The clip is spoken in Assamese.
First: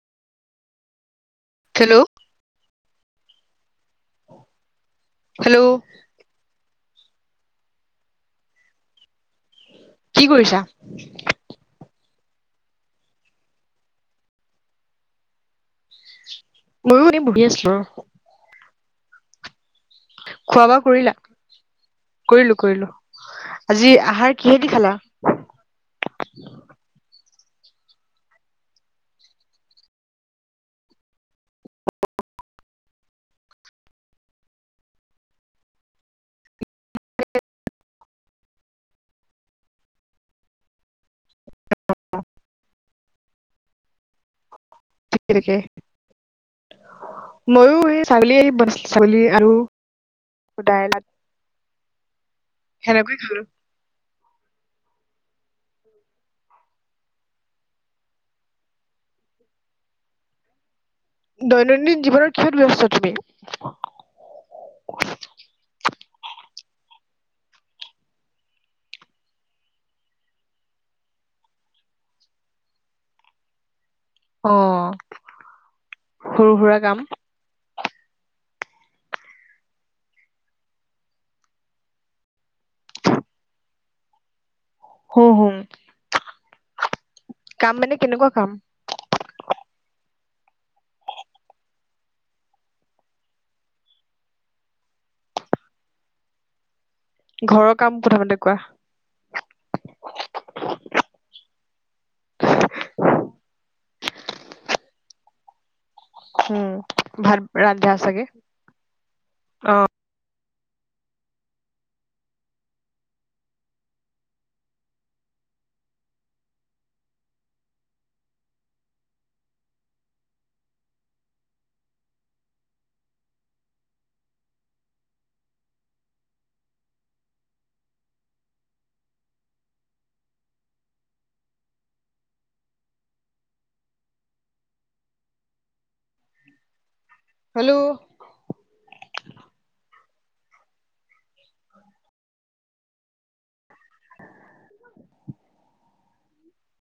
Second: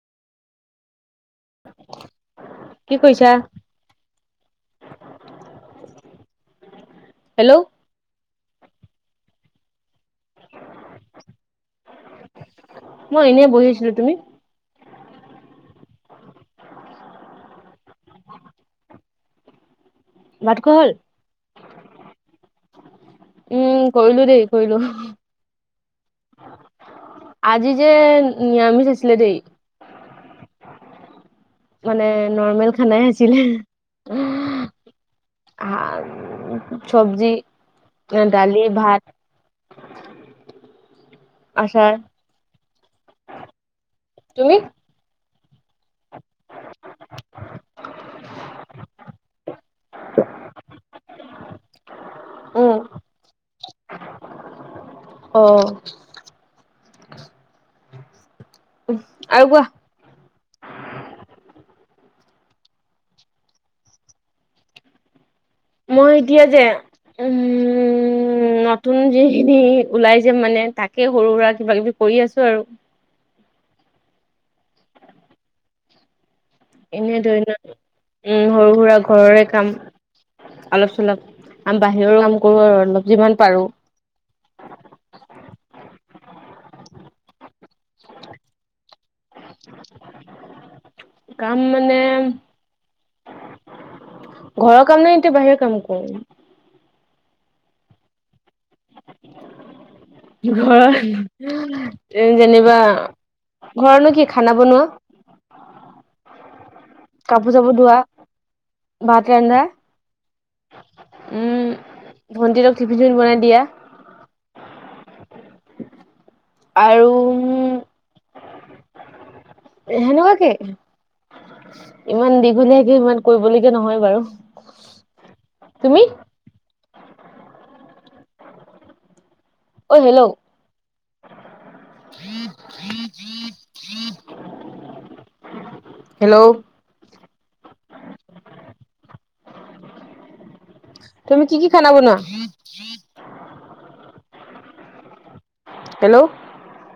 হেল্ল' কি কৰিছা? Hello hello. কি কৰিছা? মই এনেই বহি আছিলো, তুমি? মইও এনে বহি আছোঁ ভাত খোৱা বোৱা হ'ল? কৰিলা। কৰিলো কৰিলোঁ উম কৰিলো দেই কৰিলো আজি যে নিৰামিষ আছিলে দেই মানে নৰ্মেল খানাই আছিলে চবজি, দালি, ভাত। আছাৰ তুমি [unintelligible] মইয়ো এই ছাগলী বনাইছিলে, ছাগলী আৰু দাইল উম সেনেকৈ‌ খালো অ উ আৰু কোৱা দৈনন্দিন জীৱনত কিহত ব্যস্ত তুমি মই এতিয়া যে উম নতুন যিখিনি ওলাই যে মানে তাকে সৰু সুৰা কিবা কিবি কৰি আছো আৰু অ সৰু সুৰা কাম। এনেই ধৰি লোৱা উম সৰু সুৰা ঘৰৰে কাম অলপ চলপ, আম বাহিৰৰ কাম কৰো আৰু অলপ যিমান পাৰো হুম হুম কাম মানে কেনেকুৱা কাম কাম মানে ঘৰৰ কাম নে এতিয়া বাহিৰৰ কাম কওঁ ঘৰৰ কাম প্ৰথমতে কোৱা ঘৰত যেনিবা ঘৰতনো কি খানা বনোৱা উম ভাত কাপোৰ চাপোৰ ৰান্ধা ধোৱা, চাগে? ভাত ৰান্ধা অ উম ভন্টিহতক টিফিন চিফিন বনাই দিয়া, আৰু সেনেকুৱাকে, ইমান দীঘলীয়াকে ইমান কৰিবলগীয়া নহয় বাৰু। তুমি অঐ হেল্ল' হেল্ল' হেল্ল' তুমি কি কি খানা বনোৱা হেল্ল'